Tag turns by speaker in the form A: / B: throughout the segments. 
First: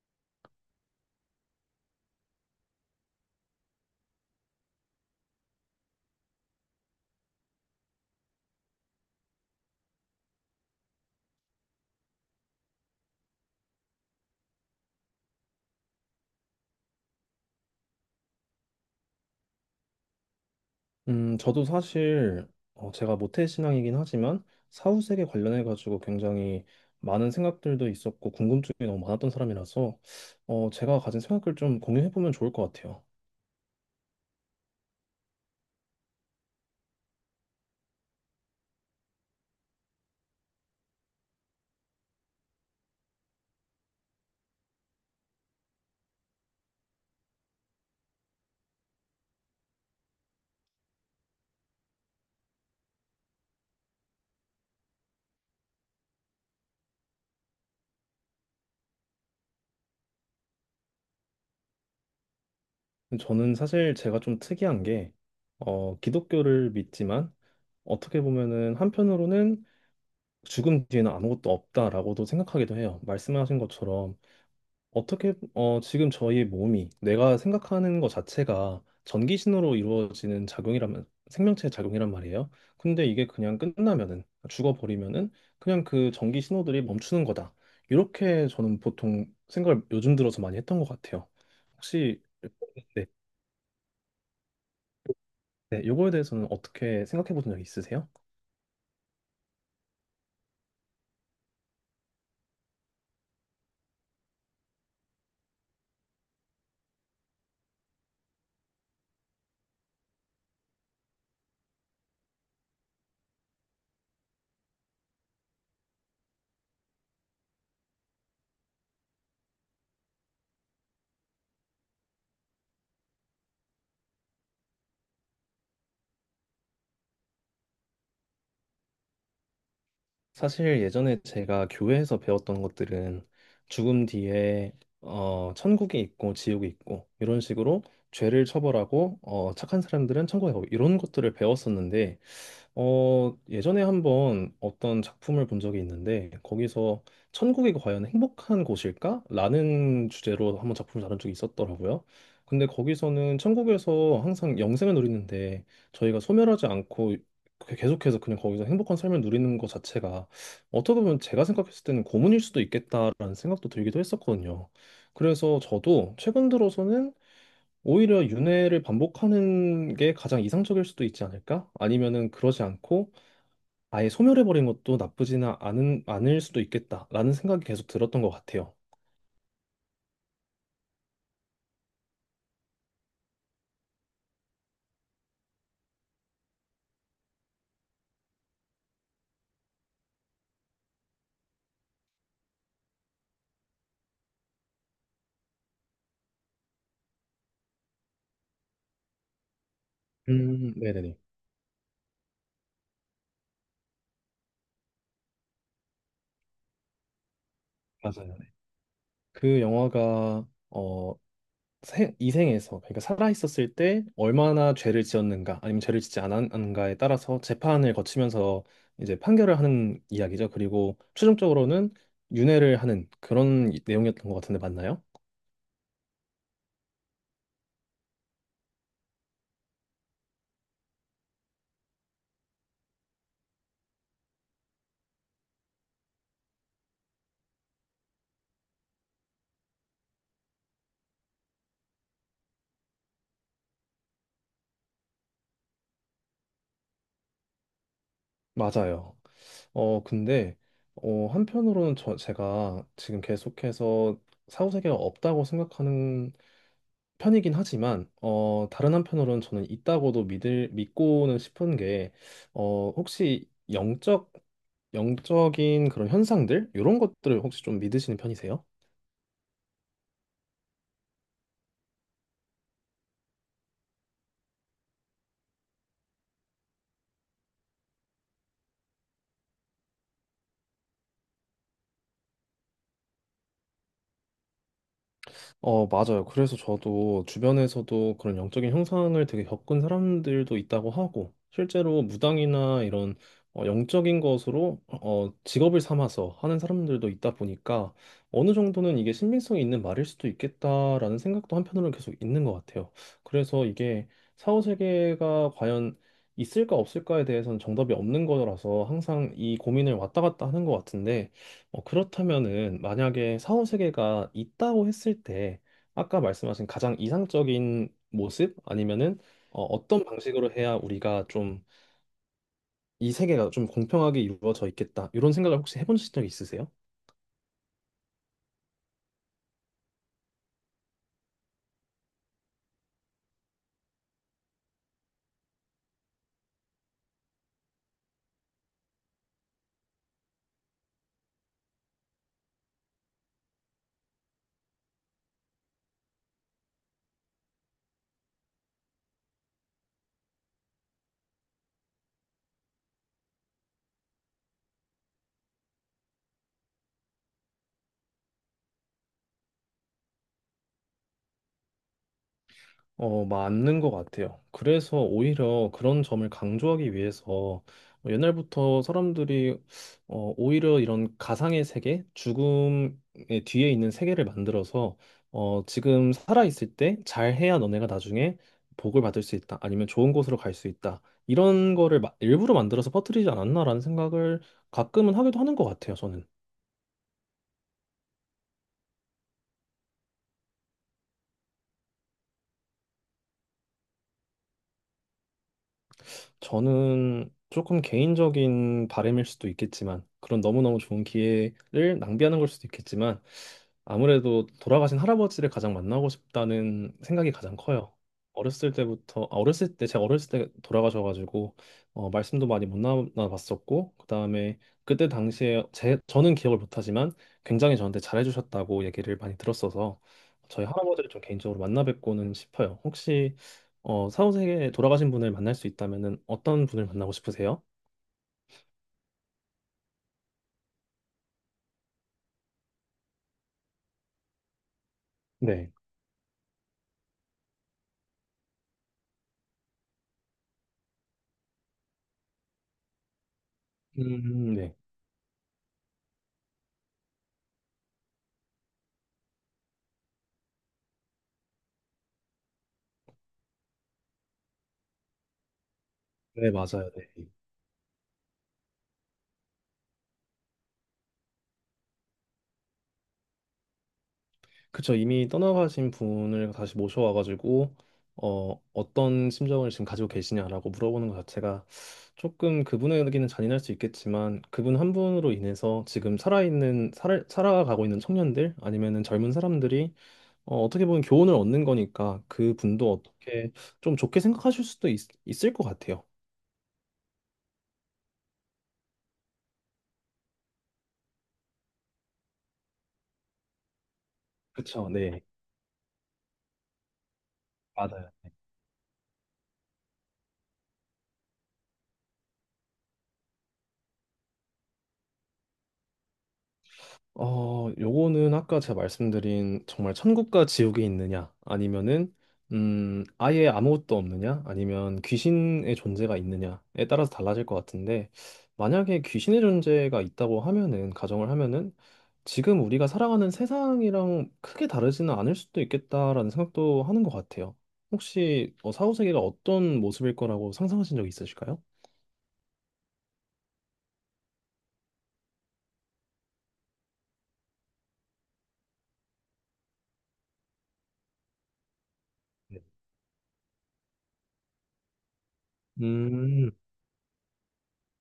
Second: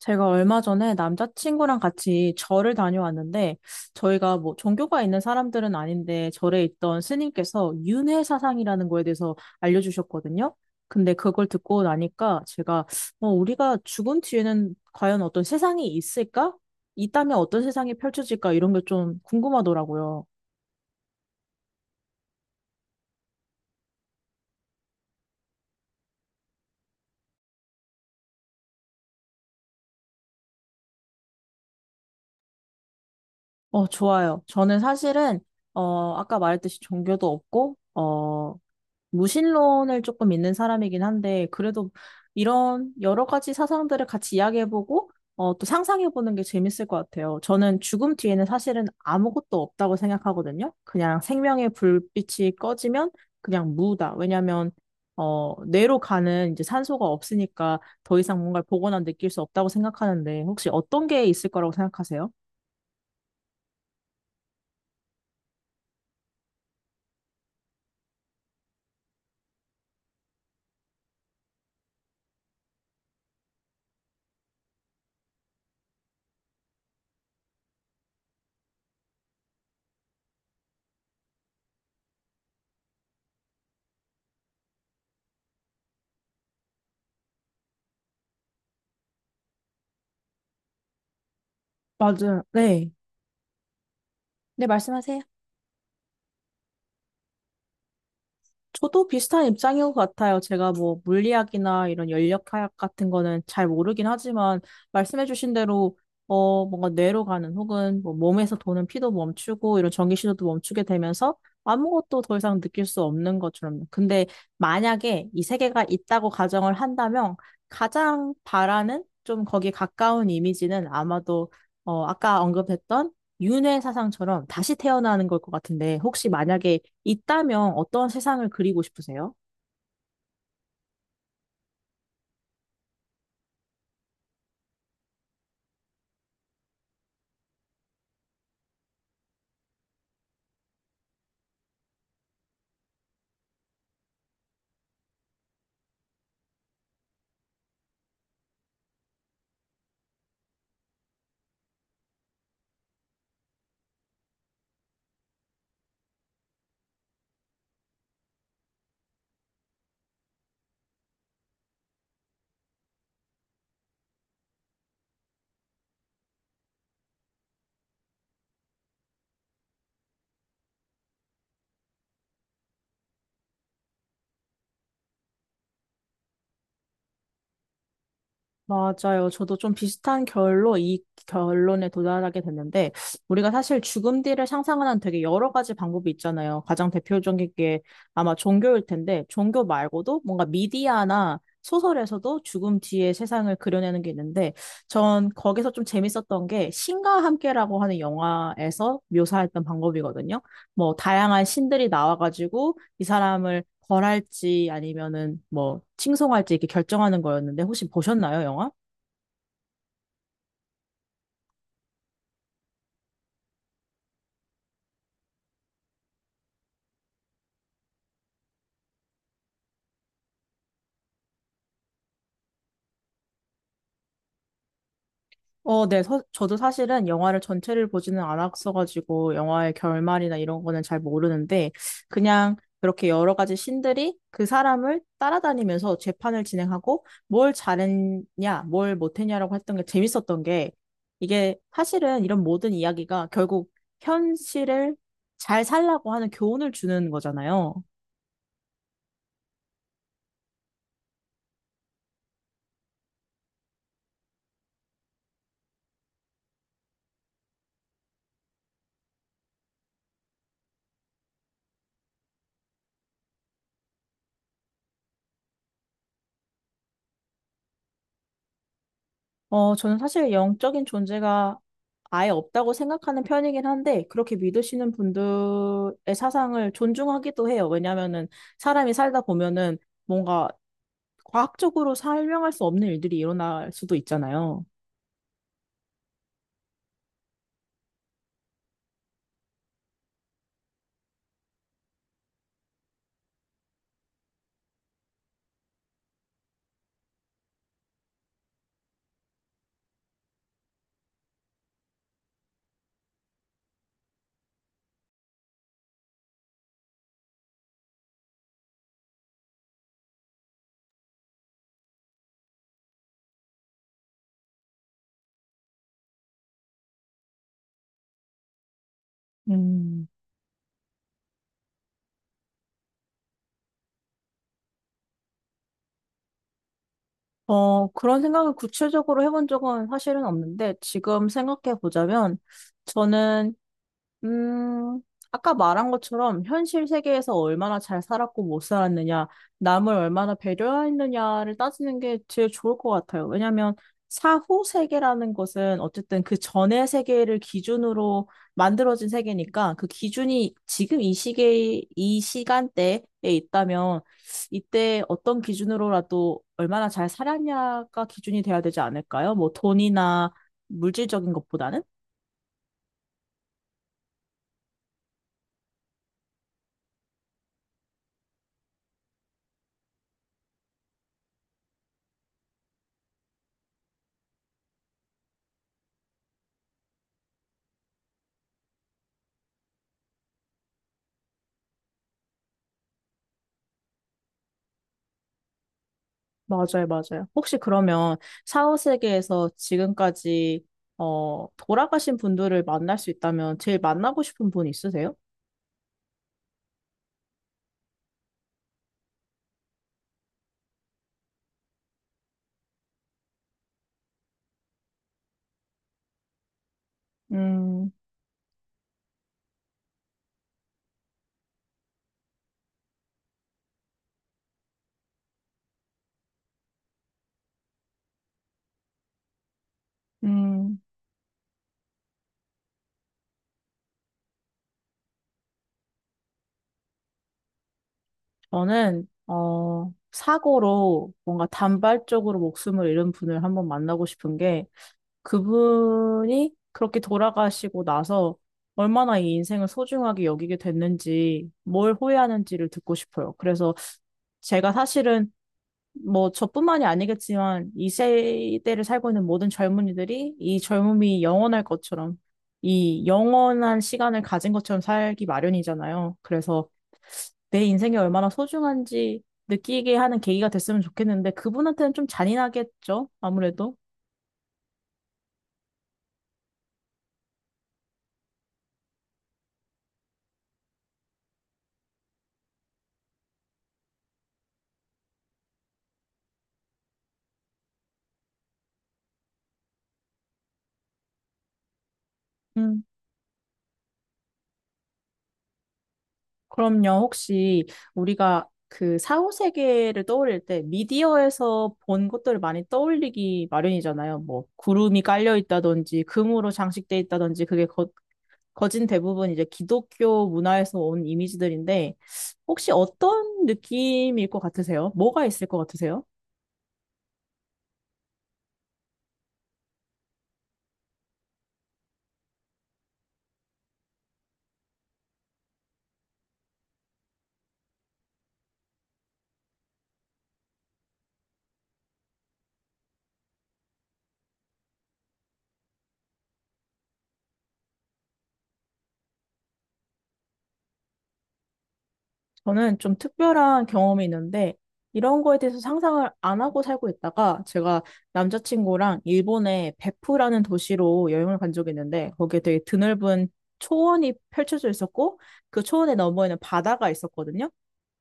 A: 제가 얼마 전에 남자친구랑 같이 절을 다녀왔는데, 저희가 뭐 종교가 있는 사람들은 아닌데, 절에 있던 스님께서 윤회 사상이라는 거에 대해서 알려주셨거든요. 근데 그걸 듣고 나니까 제가, 우리가 죽은 뒤에는 과연 어떤 세상이 있을까? 있다면 어떤 세상이 펼쳐질까? 이런 게 좀 궁금하더라고요.
B: 저도 사실 제가 모태신앙이긴 하지만 사후세계 관련해 가지고 굉장히 많은 생각들도 있었고 궁금증이 너무 많았던 사람이라서 제가 가진 생각을 좀 공유해 보면 좋을 것 같아요.
A: 어, 좋아요. 저는 사실은, 아까 말했듯이 종교도 없고, 무신론을 조금 믿는 사람이긴 한데, 그래도 이런 여러 가지 사상들을 같이 이야기해보고, 또 상상해보는 게 재밌을 것 같아요. 저는 죽음 뒤에는 사실은 아무것도 없다고 생각하거든요. 그냥 생명의 불빛이 꺼지면 그냥 무다. 왜냐면, 뇌로 가는 이제 산소가 없으니까 더 이상 뭔가를 보거나 느낄 수 없다고 생각하는데, 혹시 어떤 게 있을 거라고 생각하세요?
B: 저는 사실 제가 좀 특이한 게 기독교를 믿지만 어떻게 보면은 한편으로는 죽음 뒤에는 아무것도 없다라고도 생각하기도 해요. 말씀하신 것처럼 어떻게, 지금 저희 몸이 내가 생각하는 것 자체가 전기 신호로 이루어지는 작용이라면, 생명체의 작용이란 말이에요. 근데 이게 그냥 끝나면은, 죽어버리면은, 그냥 그 전기 신호들이 멈추는 거다. 이렇게 저는 보통 생각을 요즘 들어서 많이 했던 것 같아요. 혹시,
A: 맞아요. 네.
B: 네,
A: 네, 말씀하세요.
B: 네, 요거에 대해서는 어떻게 생각해 보신 적 있으세요?
A: 저도 비슷한 입장인 것 같아요. 제가 뭐 물리학이나 이런 연력학 같은 거는 잘 모르긴 하지만 말씀해주신 대로 뭔가 뇌로 가는 혹은 뭐 몸에서 도는 피도 멈추고 이런 전기 신호도 멈추게 되면서 아무것도 더 이상 느낄 수 없는 것처럼. 근데 만약에 이 세계가 있다고 가정을 한다면 가장 바라는 좀 거기에 가까운 이미지는 아마도 아까 언급했던 윤회 사상처럼 다시 태어나는 걸 것 같은데, 혹시 만약에 있다면 어떤 세상을 그리고 싶으세요?
B: 사실 예전에 제가 교회에서 배웠던 것들은 죽음 뒤에 천국이 있고 지옥이 있고 이런 식으로 죄를 처벌하고 착한 사람들은 천국에 가고 이런 것들을 배웠었는데 예전에 한번 어떤 작품을 본 적이 있는데 거기서 천국이 과연 행복한 곳일까? 라는 주제로 한번 작품을 다룬 적이 있었더라고요. 근데 거기서는 천국에서 항상 영생을 누리는데 저희가 소멸하지 않고 계속해서 그냥 거기서 행복한 삶을 누리는 것 자체가 어떻게 보면 제가 생각했을 때는 고문일 수도 있겠다라는 생각도 들기도 했었거든요. 그래서 저도 최근 들어서는 오히려 윤회를 반복하는 게 가장 이상적일 수도 있지 않을까? 아니면은 그러지 않고 아예 소멸해버린 것도 나쁘지는 않은, 않을 수도 있겠다라는 생각이 계속 들었던 것 같아요.
A: 맞아요. 저도 좀 비슷한 결로 이 결론에 도달하게 됐는데, 우리가 사실 죽음 뒤를 상상하는 되게 여러 가지 방법이 있잖아요. 가장 대표적인 게 아마 종교일 텐데, 종교 말고도 뭔가 미디어나 소설에서도 죽음 뒤의 세상을 그려내는 게 있는데, 전 거기서 좀 재밌었던 게 신과 함께라고 하는 영화에서 묘사했던 방법이거든요. 뭐
B: 네네네.
A: 다양한 신들이 나와가지고 이 사람을 벌할지 아니면은 뭐 칭송할지 이렇게 결정하는 거였는데 혹시
B: 맞아요.
A: 보셨나요,
B: 네.
A: 영화?
B: 그 영화가 이생에서 그러니까 살아있었을 때 얼마나 죄를 지었는가 아니면 죄를 짓지 않았는가에 따라서 재판을 거치면서 이제 판결을 하는 이야기죠. 그리고 최종적으로는 윤회를 하는 그런 내용이었던 것 같은데 맞나요?
A: 어, 네. 저도 사실은 영화를 전체를 보지는 않았어가지고 영화의 결말이나 이런 거는 잘 모르는데 그냥 그렇게 여러 가지 신들이 그 사람을 따라다니면서 재판을 진행하고 뭘 잘했냐, 뭘 못했냐라고 했던 게 재밌었던 게 이게 사실은 이런 모든 이야기가 결국 현실을 잘 살라고 하는 교훈을 주는 거잖아요.
B: 맞아요. 근데, 한편으로는 제가 지금 계속해서 사후세계가 없다고 생각하는 편이긴 하지만, 다른 한편으로는 저는 있다고도 믿고는 싶은 게, 혹시 영적인 그런 현상들? 이런 것들을 혹시 좀 믿으시는 편이세요?
A: 어, 저는 사실 영적인 존재가 아예 없다고 생각하는 편이긴 한데, 그렇게 믿으시는 분들의 사상을 존중하기도 해요. 왜냐면은 사람이 살다 보면은 뭔가 과학적으로 설명할 수 없는 일들이 일어날 수도 있잖아요.
B: 맞아요. 그래서 저도 주변에서도 그런 영적인 형상을 되게 겪은 사람들도 있다고 하고, 실제로 무당이나 이런 영적인 것으로 직업을 삼아서 하는 사람들도 있다 보니까 어느 정도는 이게 신빙성이 있는 말일 수도 있겠다라는 생각도 한편으로는 계속 있는 것 같아요. 그래서 이게 사후세계가 과연 있을까 없을까에 대해서는 정답이 없는 거라서 항상 이 고민을 왔다 갔다 하는 것 같은데, 그렇다면은 만약에 사후 세계가 있다고 했을 때 아까 말씀하신 가장 이상적인 모습 아니면은 어떤
A: 음,
B: 방식으로 해야 우리가 좀 이 세계가 좀 공평하게 이루어져 있겠다 이런 생각을 혹시 해본 적이 있으세요?
A: 어, 그런 생각을 구체적으로 해본 적은 사실은 없는데, 지금 생각해 보자면, 저는 음, 아까 말한 것처럼 현실 세계에서 얼마나 잘 살았고 못 살았느냐, 남을 얼마나 배려했느냐를 따지는 게 제일 좋을 것 같아요. 왜냐하면 사후 세계라는 것은 어쨌든 그 전의 세계를 기준으로 만들어진 세계니까 그 기준이 지금 이 시계, 이 시간대에 있다면 이때 어떤 기준으로라도 얼마나 잘 살았냐가 기준이 돼야 되지 않을까요? 뭐 돈이나 물질적인 것보다는?
B: 맞는 것 같아요. 그래서 오히려 그런 점을 강조하기 위해서 뭐 옛날부터 사람들이 오히려 이런 가상의 세계, 죽음의 뒤에 있는 세계를 만들어서 지금 살아있을 때 잘해야 너네가 나중에 복을 받을 수 있다. 아니면 좋은 곳으로 갈 수 있다. 이런 거를 일부러 만들어서 퍼뜨리지 않았나라는 생각을 가끔은 하기도 하는 것 같아요, 저는.
A: 맞아요, 맞아요. 혹시 그러면 사후세계에서 지금까지 돌아가신 분들을 만날 수 있다면 제일 만나고 싶은 분 있으세요?
B: 저는 조금 개인적인 바람일 수도 있겠지만, 그런 너무너무 좋은 기회를 낭비하는 걸 수도 있겠지만, 아무래도 돌아가신 할아버지를 가장 만나고 싶다는 생각이 가장
A: 음,
B: 커요. 어렸을 때, 제가 어렸을 때 돌아가셔가지고, 말씀도 많이 못 나눠봤었고, 그 다음에 그때 당시에, 저는 기억을 못하지만, 굉장히 저한테 잘해주셨다고 얘기를 많이 들었어서, 저희
A: 음,
B: 할아버지를 좀 개인적으로 만나 뵙고는 싶어요. 혹시 사후세계에 돌아가신 분을 만날 수 있다면은 어떤 분을 만나고 싶으세요?
A: 저는 사고로 뭔가 단발적으로 목숨을 잃은 분을 한번 만나고 싶은 게
B: 네.
A: 그분이 그렇게 돌아가시고 나서 얼마나 이 인생을 소중하게 여기게 됐는지 뭘 후회하는지를 듣고 싶어요. 그래서 제가
B: 네.
A: 사실은 뭐 저뿐만이 아니겠지만 이 세대를 살고 있는 모든 젊은이들이 이 젊음이 영원할 것처럼 이 영원한 시간을 가진 것처럼 살기 마련이잖아요.
B: 네,
A: 그래서
B: 맞아요. 네.
A: 내 인생이 얼마나 소중한지 느끼게 하는 계기가 됐으면 좋겠는데 그분한테는 좀 잔인하겠죠? 아무래도.
B: 그쵸. 이미 떠나가신 분을 다시 모셔와가지고, 어떤 심정을 지금 가지고 계시냐라고 물어보는 것 자체가 조금 그분에게는 잔인할 수 있겠지만, 그분 한 분으로 인해서 지금 살아가고 있는 청년들, 아니면은 젊은 사람들이, 어떻게 보면 교훈을 얻는 거니까,
A: 음.
B: 그분도 어떻게 좀 좋게 있을 것 같아요.
A: 그럼요. 혹시 우리가 그 사후 세계를 떠올릴 때 미디어에서 본 것들을 많이 떠올리기 마련이잖아요. 뭐
B: 그쵸.
A: 구름이
B: 네.
A: 깔려 있다든지 금으로 장식돼 있다든지 그게 거
B: 맞아요.
A: 거진 대부분 이제 기독교 문화에서 온 이미지들인데, 혹시 어떤 느낌일 것 같으세요? 뭐가 있을 것 같으세요?
B: 요거는 아까 제가 말씀드린 정말 천국과 지옥이 있느냐, 아니면은 아예 아무것도 없느냐, 아니면 귀신의 존재가 있느냐에 따라서 달라질 것 같은데 만약에 귀신의 존재가 있다고 하면은 가정을 하면은 지금 우리가 살아가는 세상이랑 크게 다르지는 않을 수도 있겠다라는 생각도 하는 것 같아요. 혹시 사후 세계가 어떤 모습일 거라고 상상하신 적 있으실까요?
A: 저는 좀 특별한 경험이 있는데, 이런 거에 대해서 상상을 안 하고 살고 있다가, 제가 남자친구랑 일본의 베프라는 도시로 여행을 간 적이 있는데, 거기에 되게
B: 네.
A: 드넓은 초원이 펼쳐져 있었고, 그 초원의 너머에는
B: 음,
A: 바다가 있었거든요.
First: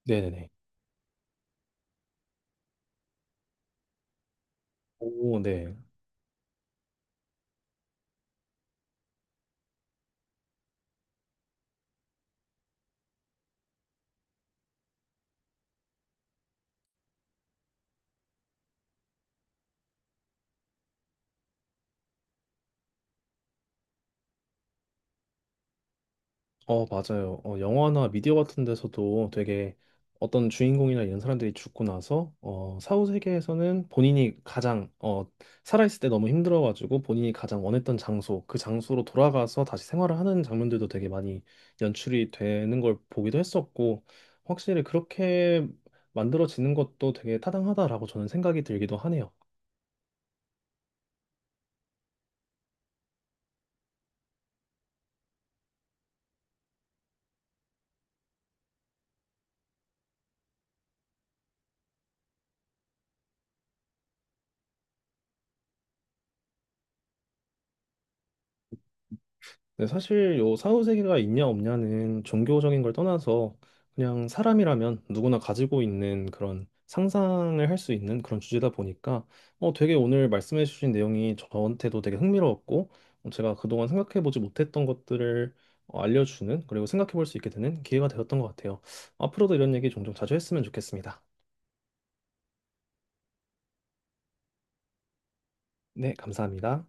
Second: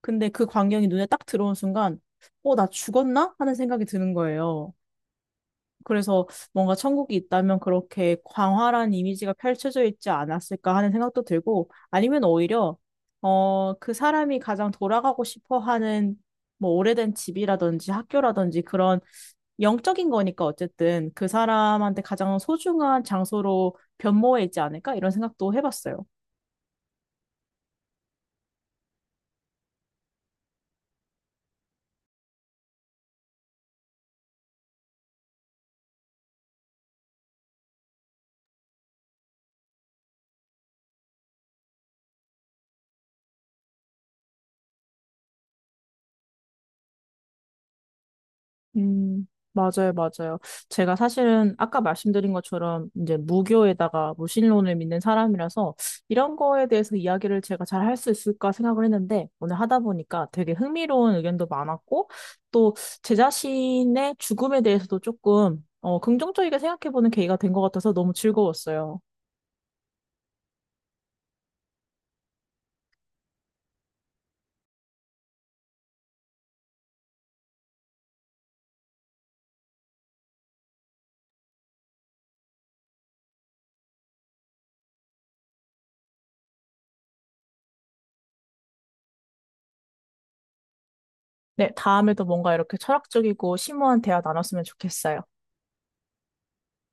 A: 근데 그
B: 네네네.
A: 광경이 눈에 딱 들어온 순간, 어, 나 죽었나? 하는 생각이 드는 거예요.
B: 오, 네.
A: 그래서 뭔가 천국이 있다면 그렇게 광활한 이미지가 펼쳐져 있지 않았을까 하는 생각도 들고, 아니면 오히려, 그 사람이 가장 돌아가고 싶어 하는 뭐 오래된 집이라든지 학교라든지 그런 영적인 거니까 어쨌든 그 사람한테 가장 소중한 장소로 변모해 있지 않을까? 이런 생각도 해봤어요.
B: 맞아요. 영화나 미디어 같은 데서도 되게 어떤 주인공이나 이런 사람들이 죽고 나서 사후 세계에서는 본인이 가장 살아있을 때 너무 힘들어가지고 본인이 가장 원했던 장소, 그 장소로 돌아가서 다시 생활을 하는 장면들도 되게 많이 연출이 되는 걸 보기도 했었고 확실히 그렇게 만들어지는 것도 되게 타당하다라고 저는 생각이 들기도
A: 음,
B: 하네요.
A: 맞아요, 맞아요. 제가 사실은 아까 말씀드린 것처럼 이제 무교에다가 무신론을 믿는 사람이라서 이런 거에 대해서 이야기를 제가 잘 할 수 있을까 생각을 했는데 오늘 하다 보니까 되게 흥미로운 의견도 많았고 또 제 자신의 죽음에 대해서도 조금 긍정적이게 생각해보는 계기가 된 것 같아서 너무 즐거웠어요.
B: 네, 사실 요 사후세계가 있냐 없냐는 종교적인 걸 떠나서 그냥 사람이라면 누구나 가지고 있는 그런 상상을 할 수 있는 그런 주제다 보니까 되게 오늘 말씀해 주신 내용이 저한테도 되게 흥미로웠고 제가 그동안 생각해 보지 못했던 것들을 알려주는 그리고 생각해 볼 수 있게 되는 기회가 되었던 것 같아요. 앞으로도 이런 얘기 종종 자주 했으면 좋겠습니다.
A: 네, 다음에도 뭔가 이렇게 철학적이고 심오한 대화 나눴으면 좋겠어요.
B: 네, 감사합니다.